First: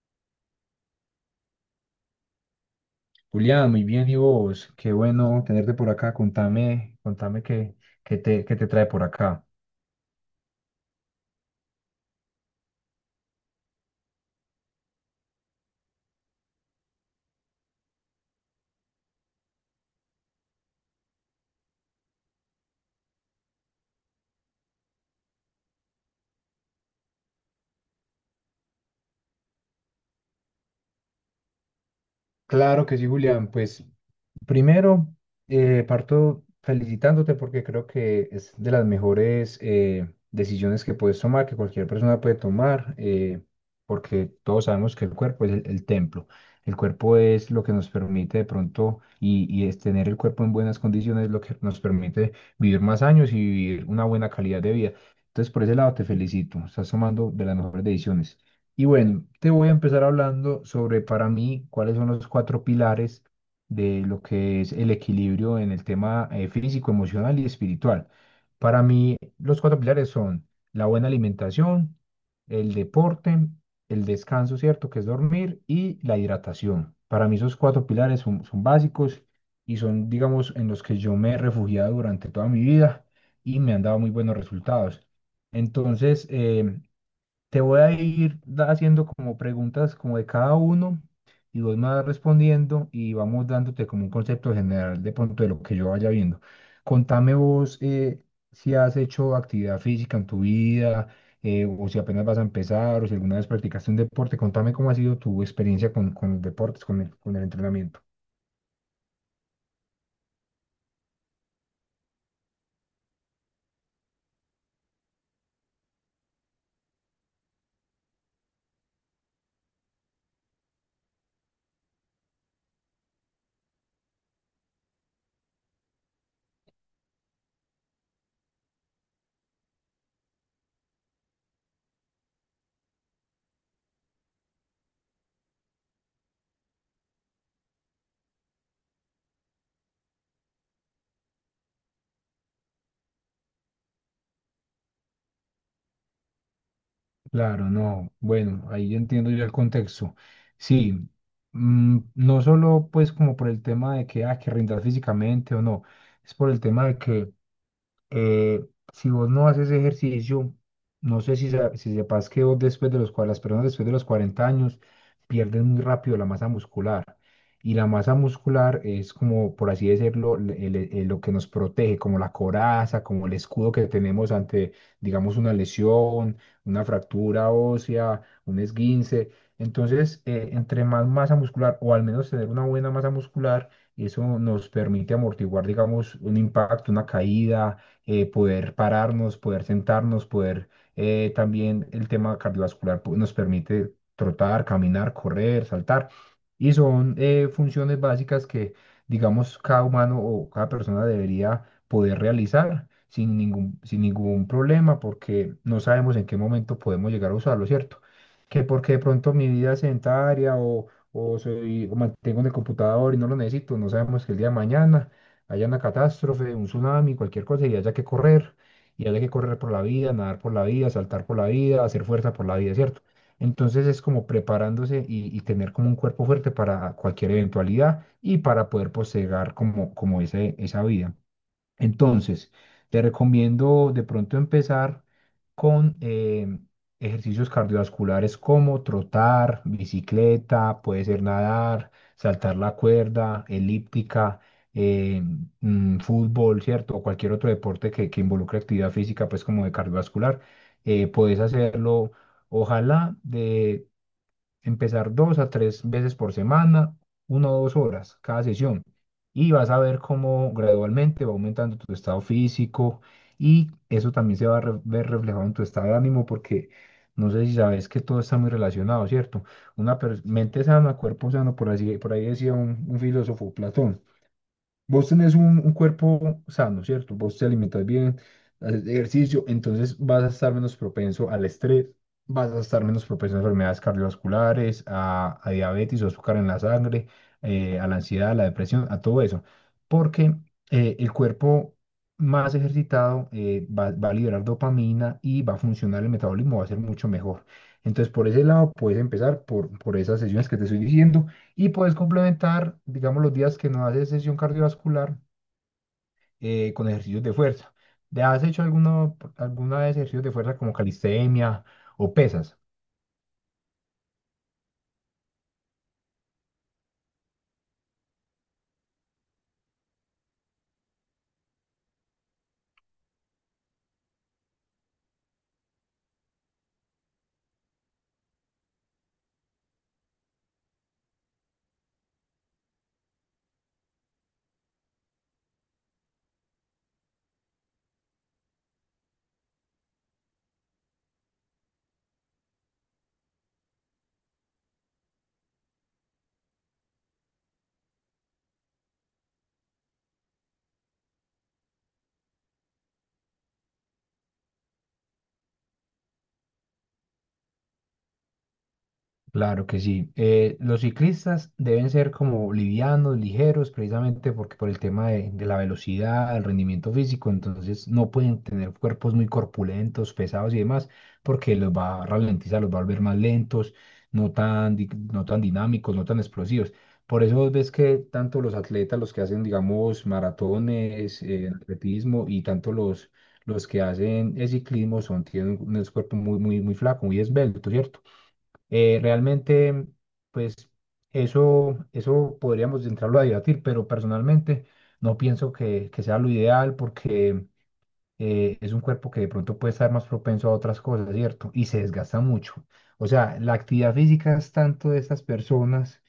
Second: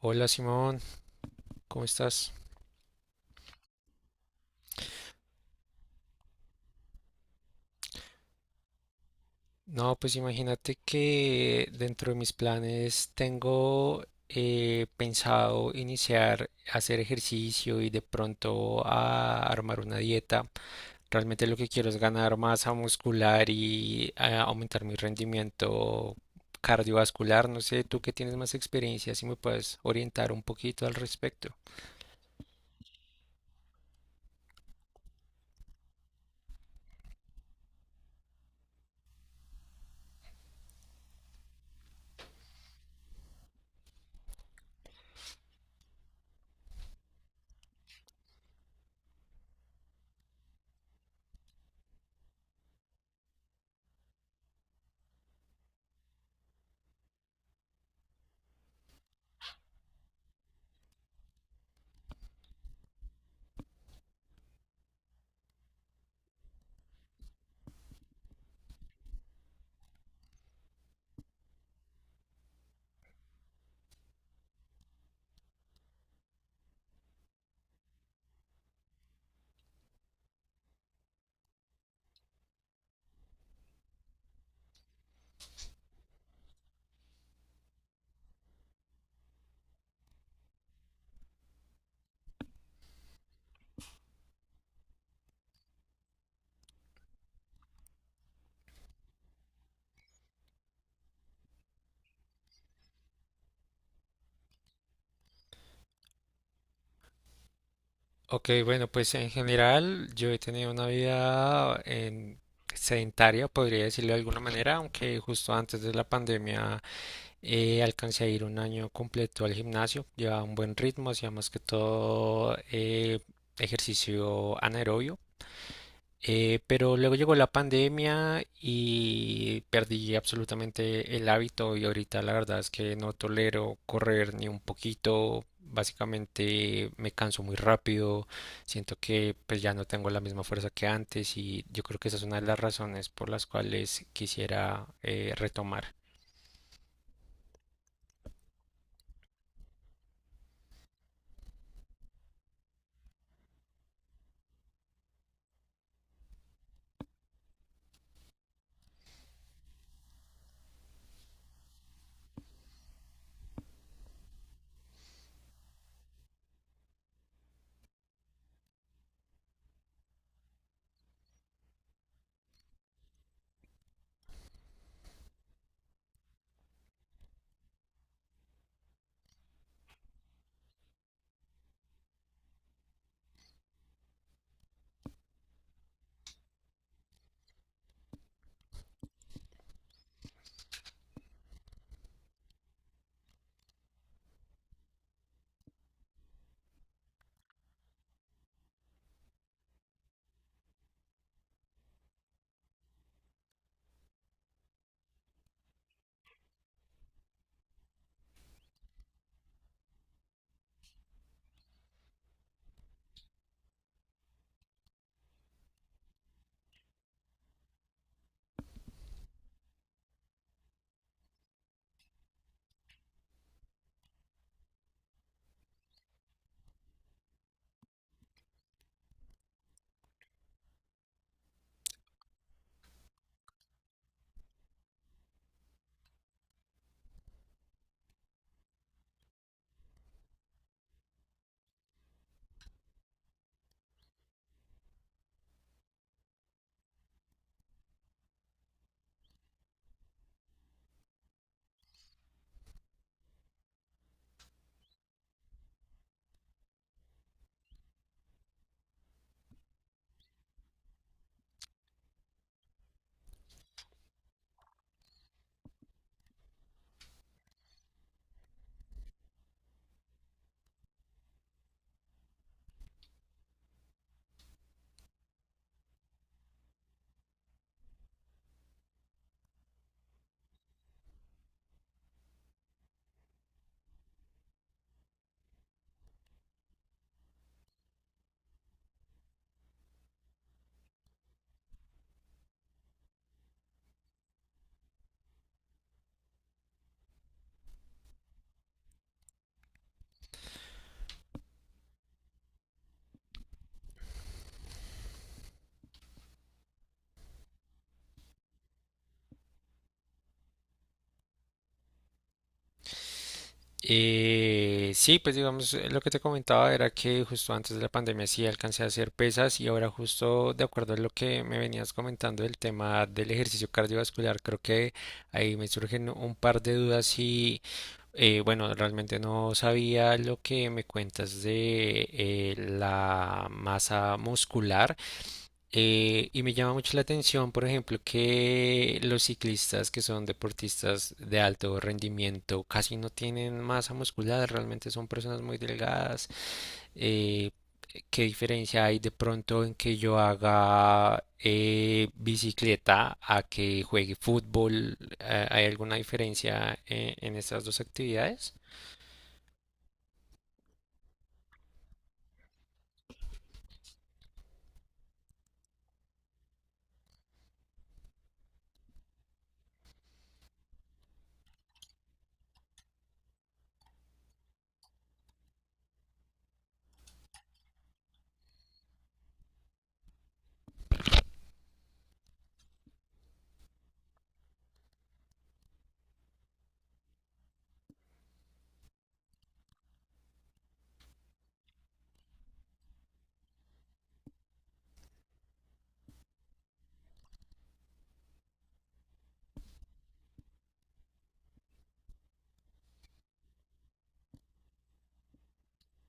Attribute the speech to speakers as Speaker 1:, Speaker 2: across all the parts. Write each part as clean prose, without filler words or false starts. Speaker 1: Hola Simón, ¿cómo estás?
Speaker 2: Julián, muy bien, ¿y vos? Qué bueno tenerte por acá. Contame qué te trae por acá.
Speaker 1: No, pues imagínate que dentro de mis planes tengo pensado iniciar a hacer ejercicio y de pronto a armar una dieta. Realmente lo que quiero es ganar masa muscular y aumentar mi rendimiento cardiovascular. No sé, tú que tienes más experiencia, si me puedes orientar un poquito al respecto.
Speaker 2: Claro que sí, Julián. Pues primero, parto felicitándote porque creo que es de las mejores decisiones que puedes tomar, que cualquier persona puede tomar, porque todos sabemos que el cuerpo es el templo. El cuerpo es lo que nos permite de pronto, y es tener el cuerpo en buenas condiciones, lo que nos permite vivir más años y vivir una buena calidad de vida. Entonces, por ese lado te felicito, estás tomando de las mejores decisiones. Y bueno, te voy a empezar hablando sobre para mí cuáles son los cuatro pilares de lo que es el equilibrio en el tema físico, emocional y espiritual. Para mí, los cuatro pilares son la buena alimentación, el deporte, el descanso, ¿cierto? Que es dormir y la hidratación. Para mí esos cuatro pilares son básicos y son, digamos, en los que yo me he refugiado durante toda mi vida y me han dado muy buenos resultados. Entonces, te voy a ir haciendo como preguntas como de cada uno y vos me vas respondiendo y vamos dándote como un concepto general de pronto de lo que yo vaya viendo. Contame vos si has hecho actividad física en tu vida, o si apenas vas a empezar o si alguna vez practicaste un deporte. Contame cómo ha sido tu experiencia con los deportes, con el entrenamiento.
Speaker 1: Ok, bueno, pues en general yo he tenido una vida sedentaria, podría decirlo de alguna manera, aunque justo antes de la pandemia alcancé a ir un año completo al gimnasio, llevaba un buen ritmo, hacía más que todo ejercicio anaerobio. Pero luego llegó la pandemia y perdí absolutamente el hábito y ahorita la verdad es que no tolero correr ni un poquito. Básicamente me canso muy rápido, siento que pues ya no tengo la misma fuerza que antes y yo creo que esa es una de las razones por las cuales quisiera retomar.
Speaker 2: Claro, no. Bueno, ahí ya entiendo yo el contexto. Sí, no solo pues como por el tema de que, que rindas físicamente o no, es por el tema de que eh, si vos no haces ejercicio, no sé si sepas que vos después de las personas después de los 40 años pierden muy rápido la masa muscular. Y la masa muscular es como, por así decirlo, lo que nos protege, como la coraza, como el escudo que tenemos ante, digamos, una lesión, una fractura ósea, un esguince. Entonces, entre más masa muscular o al menos tener una buena masa muscular, eso nos permite amortiguar, digamos, un impacto, una caída, poder pararnos, poder sentarnos, poder también el tema cardiovascular pues, nos permite trotar, caminar, correr, saltar. Y son funciones básicas que, digamos, cada humano o cada persona debería poder realizar sin ningún problema porque no sabemos en qué momento podemos llegar a usarlo, ¿cierto? Que porque de pronto mi vida es sedentaria o o mantengo en el computador y no lo necesito, no sabemos que el día de mañana haya una catástrofe, un tsunami, cualquier cosa y haya que correr, y haya que correr por la vida, nadar por la vida, saltar por la vida, hacer fuerza por la vida, ¿cierto? Entonces es como preparándose y tener como un cuerpo fuerte para cualquier eventualidad y para poder posegar como, como esa vida. Entonces, te recomiendo de pronto empezar con ejercicios cardiovasculares como trotar, bicicleta, puede ser nadar, saltar la cuerda, elíptica, eh, fútbol, ¿cierto? O cualquier otro deporte que involucre actividad física, pues como de cardiovascular. Puedes hacerlo, ojalá, empezar 2 a 3 veces por semana, 1 o 2 horas cada sesión. Y vas a ver cómo gradualmente va aumentando tu estado físico y eso también se va a ver reflejado en tu estado de ánimo porque no sé si sabes que todo está muy relacionado, ¿cierto? Una mente sana, cuerpo sano, por así, por ahí decía un filósofo, Platón. Vos tenés un cuerpo sano, ¿cierto? Vos te alimentas bien, haces ejercicio, entonces vas a estar menos propenso al estrés, vas a estar menos propenso a enfermedades cardiovasculares, a diabetes o azúcar en la sangre, a la ansiedad, a la depresión, a todo eso. Porque el cuerpo más ejercitado va a liberar dopamina y va a funcionar el metabolismo, va a ser mucho mejor. Entonces, por ese lado, puedes empezar por esas sesiones que te estoy diciendo y puedes complementar, digamos, los días que no haces sesión cardiovascular con ejercicios de fuerza. ¿Te has hecho alguna vez ejercicios de fuerza como calistenia o pesas?
Speaker 1: Sí, pues digamos, lo que te comentaba era que justo antes de la pandemia sí alcancé a hacer pesas y ahora justo de acuerdo a lo que me venías comentando del tema del ejercicio cardiovascular, creo que ahí me surgen un par de dudas y bueno, realmente no sabía lo que me cuentas de la masa muscular. Y me llama mucho la atención, por ejemplo, que los ciclistas que son deportistas de alto rendimiento casi no tienen masa muscular, realmente son personas muy delgadas. Eh, ¿Qué diferencia hay de pronto en que yo haga bicicleta a que juegue fútbol? ¿Hay alguna diferencia en estas dos actividades?
Speaker 2: Claro que sí. Los ciclistas deben ser como livianos, ligeros, precisamente porque por el tema de la velocidad, el rendimiento físico, entonces no pueden tener cuerpos muy corpulentos, pesados y demás, porque los va a ralentizar, los va a volver más lentos, no tan dinámicos, no tan explosivos. Por eso vos ves que tanto los atletas, los que hacen, digamos, maratones, atletismo y tanto los que hacen ciclismo son, tienen un cuerpo muy, muy, muy flaco, muy esbelto, ¿cierto? Realmente, pues eso podríamos entrarlo a debatir, pero personalmente no pienso que sea lo ideal porque es un cuerpo que de pronto puede estar más propenso a otras cosas, ¿cierto? Y se desgasta mucho. O sea, la actividad física es tanto de estas personas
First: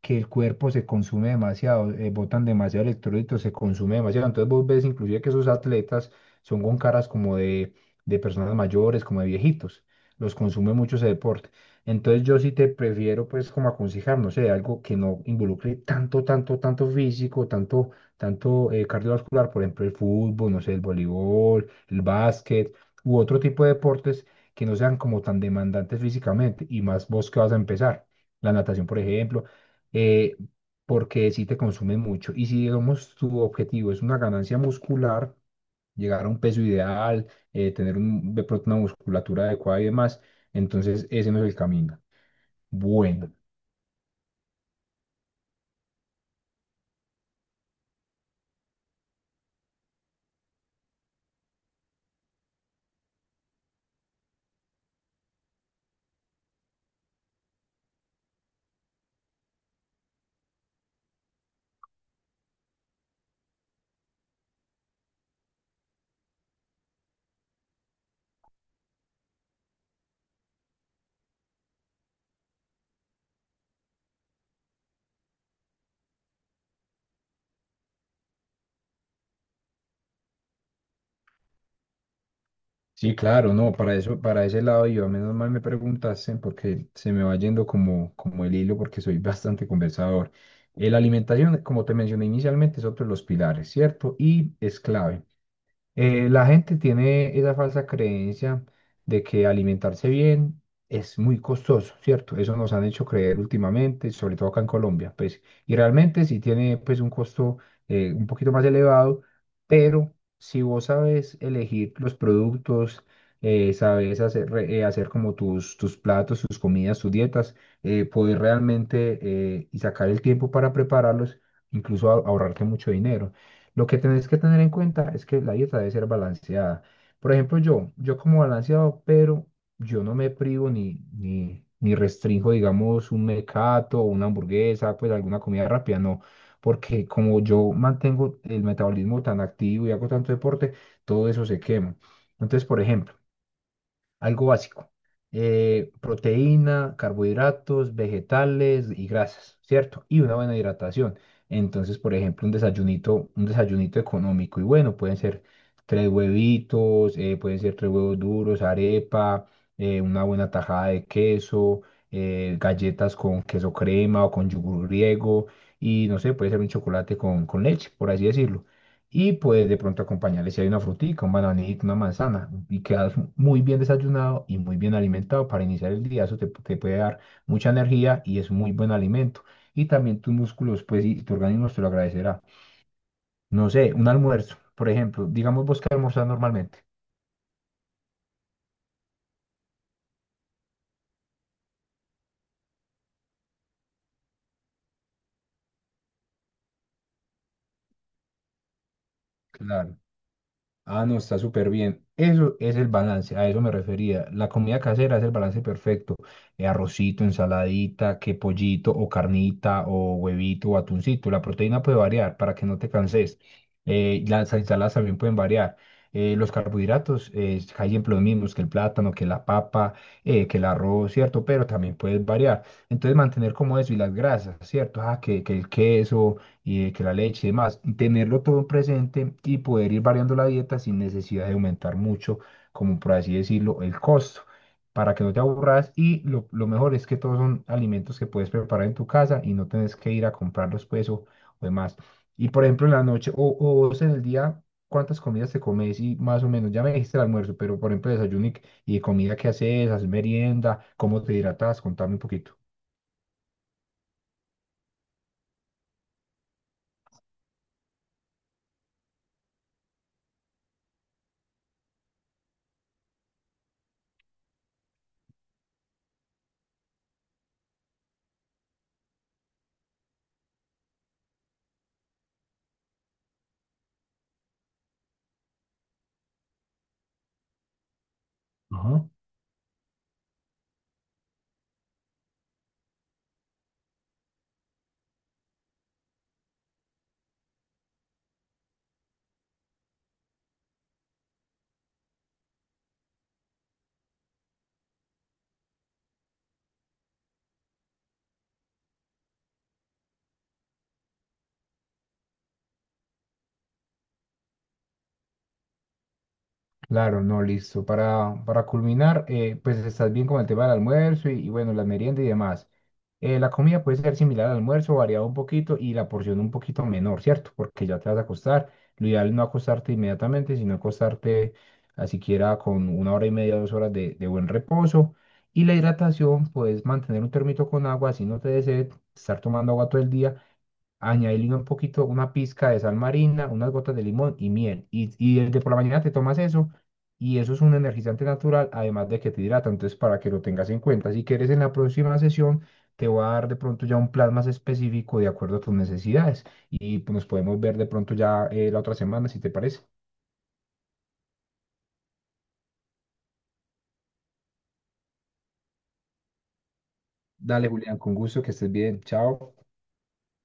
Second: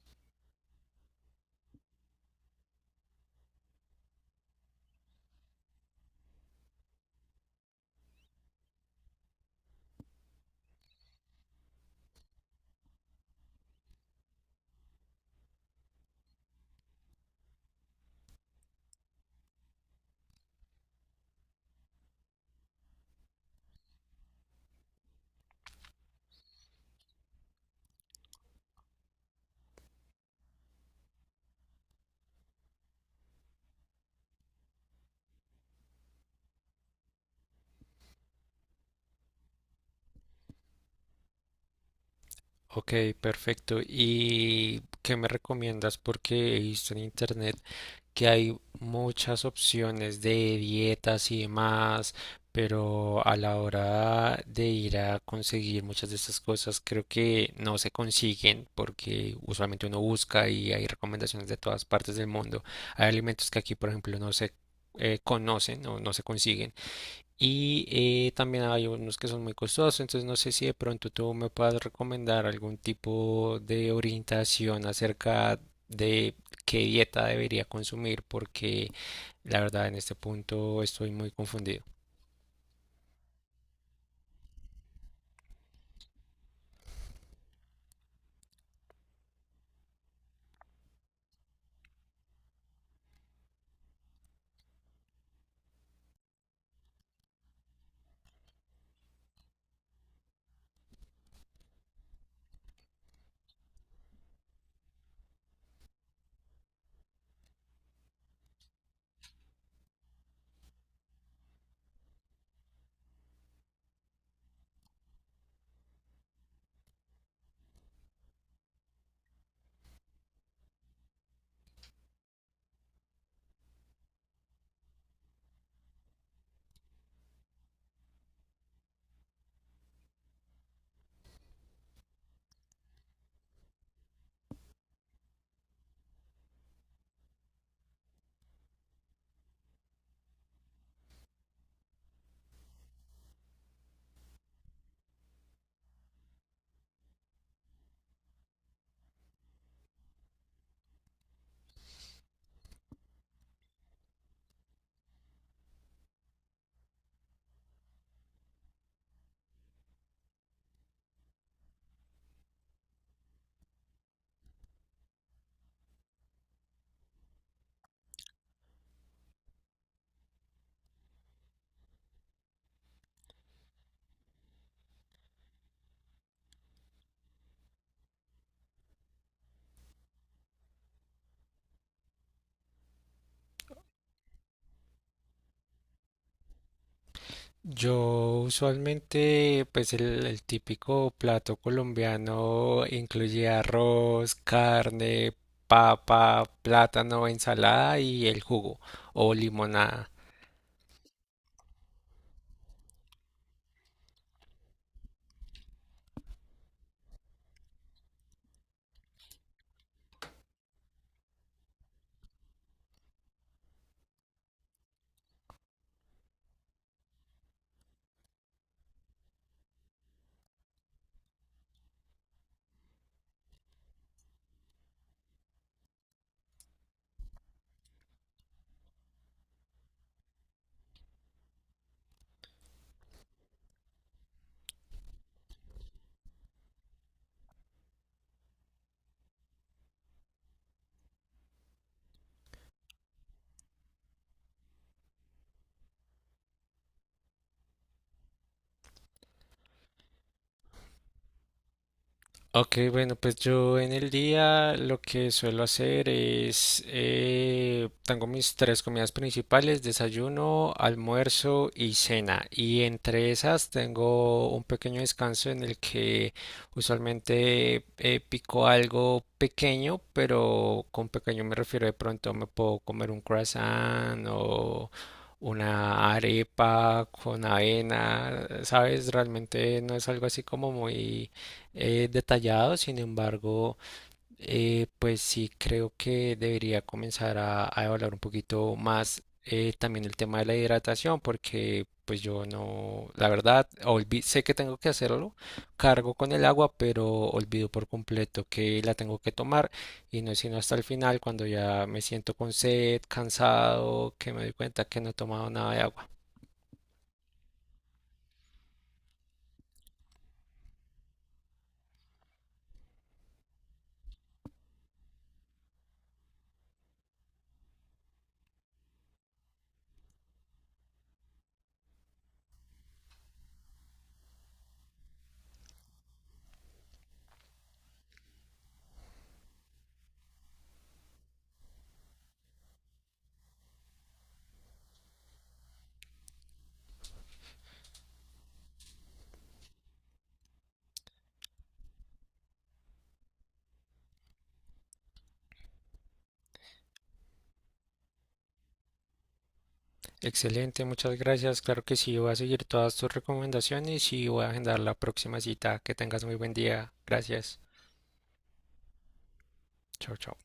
Speaker 2: que el cuerpo se consume demasiado, botan demasiado electrolitos, se consume demasiado. Entonces vos ves inclusive que esos atletas son con caras como de personas mayores, como de viejitos. Los consume mucho ese deporte. Entonces yo sí te prefiero pues como aconsejar, no sé, algo que no involucre tanto físico, tanto cardiovascular, por ejemplo el fútbol, no sé, el voleibol, el básquet u otro tipo de deportes que no sean como tan demandantes físicamente y más vos que vas a empezar. La natación, por ejemplo, eh, porque sí te consume mucho. Y si, digamos, tu objetivo es una ganancia muscular, llegar a un peso ideal, de pronto una musculatura adecuada y demás, entonces ese no es el camino.
Speaker 1: Ok,
Speaker 2: Bueno,
Speaker 1: perfecto. ¿Y qué me recomiendas? Porque he visto en internet que hay muchas opciones de dietas y demás, pero a la hora de ir a conseguir muchas de estas cosas creo que no se consiguen porque usualmente uno busca y hay recomendaciones de todas partes del mundo. Hay alimentos que aquí, por ejemplo, no se conocen o no se consiguen. Y también hay unos que son muy costosos, entonces no sé si de pronto tú me puedas recomendar algún tipo de orientación acerca de qué dieta debería consumir, porque la verdad en este punto estoy muy confundido.
Speaker 2: sí, claro, no, para eso, para ese lado yo, menos mal me preguntaste porque se me va yendo como, como el hilo porque soy bastante conversador. La alimentación, como te mencioné inicialmente, es otro de los pilares, ¿cierto? Y es clave. La gente tiene esa falsa creencia de que alimentarse bien es muy costoso, ¿cierto? Eso nos han hecho creer últimamente, sobre todo acá en Colombia, pues, y realmente sí tiene pues un costo un poquito más elevado, pero si vos sabes elegir los productos, sabes hacer como tus, tus platos, tus comidas, tus dietas, poder realmente y sacar el tiempo para prepararlos, incluso ahorrarte mucho dinero. Lo que tenés que tener en cuenta es que la dieta debe ser balanceada. Por ejemplo, yo como balanceado, pero yo no me privo ni restringo, digamos, un mecato, una hamburguesa, pues alguna comida rápida, no. Porque como yo mantengo el metabolismo tan activo y hago tanto deporte, todo eso se quema. Entonces, por ejemplo, algo básico. Proteína, carbohidratos, vegetales y grasas, ¿cierto? Y una buena hidratación. Entonces, por ejemplo, un desayunito económico y bueno, pueden ser tres huevitos, pueden ser tres huevos duros, arepa, una buena tajada de queso, galletas con queso crema o con yogur griego y no sé, puede ser un chocolate con leche, por así decirlo. Y pues de pronto acompañarle si hay una frutica, un bananito, una manzana. Y quedas muy bien desayunado y muy bien alimentado para iniciar el día. Eso te puede dar mucha energía y es muy buen alimento. Y también tus músculos, pues, y tu organismo te lo agradecerá. No sé, un almuerzo, por ejemplo. Digamos vos que almorzás normalmente.
Speaker 1: Yo usualmente, pues el típico plato colombiano incluye arroz, carne, papa, plátano, ensalada y el jugo o
Speaker 2: Claro.
Speaker 1: limonada.
Speaker 2: Ah, no, está súper bien. Eso es el balance, a eso me refería. La comida casera es el balance perfecto. Arrocito, ensaladita, que pollito o carnita o huevito o atuncito. La proteína puede variar para que no te canses. Las ensaladas también pueden variar. Los carbohidratos, hay siempre los mismos que el plátano, que la papa, que el arroz, ¿cierto? Pero también puedes variar. Entonces mantener como eso y las grasas, ¿cierto? Ah, que el queso y de que la leche y demás, y tenerlo todo presente y poder ir variando la dieta sin necesidad de aumentar mucho, como por así decirlo, el costo, para que no te aburras y lo mejor es que todos son alimentos que puedes preparar en tu casa y no tienes que ir a comprarlos pues o demás. Y por ejemplo en la noche o vos en el día, ¿cuántas comidas te comes? Y más o menos, ya me dijiste el almuerzo, pero por ejemplo y comida que haces, haces merienda, ¿cómo te hidratas? Contame un poquito.
Speaker 1: Ok, bueno, pues yo en el día lo que suelo hacer es, tengo mis tres comidas principales, desayuno, almuerzo y cena. Y entre esas tengo un pequeño descanso en el que usualmente pico algo pequeño, pero con pequeño me refiero de pronto me puedo comer un croissant o una arepa con avena, ¿sabes?
Speaker 2: Ajá.
Speaker 1: Realmente no es algo así como muy detallado, sin embargo, pues sí creo que debería comenzar a evaluar un poquito más también el tema de la hidratación, porque pues yo no, la verdad, sé que tengo que hacerlo, cargo con el agua, pero olvido por completo que la tengo que tomar y no es sino hasta el final cuando ya me siento con sed, cansado, que me doy cuenta que no he tomado nada de agua.
Speaker 2: Claro, no, listo. Para culminar, pues estás bien con el tema del almuerzo y bueno, la merienda y demás. La comida puede ser similar al almuerzo, variado un poquito y la porción un poquito menor, ¿cierto? Porque ya te vas a acostar. Lo ideal es no acostarte inmediatamente, sino acostarte a siquiera con 1 hora y media, 2 horas de buen reposo. Y la hidratación, puedes mantener un termito con agua, si no te desea estar tomando agua todo el día añadirle un poquito, una pizca de sal marina, unas gotas de limón y miel. Y desde por la mañana te tomas eso y eso es un energizante natural, además de que te hidrata. Entonces, para que lo tengas en cuenta, si quieres en la próxima sesión, te voy a dar de pronto ya un plan más específico de acuerdo a tus necesidades y pues, nos podemos ver de pronto ya la otra semana, si te parece.
Speaker 1: Excelente, muchas gracias. Claro que sí, voy a seguir todas tus recomendaciones y voy a agendar la próxima cita. Que tengas muy buen día. Gracias.
Speaker 2: Dale, Julián, con gusto, que estés bien. Chao.
Speaker 1: Chao, chao.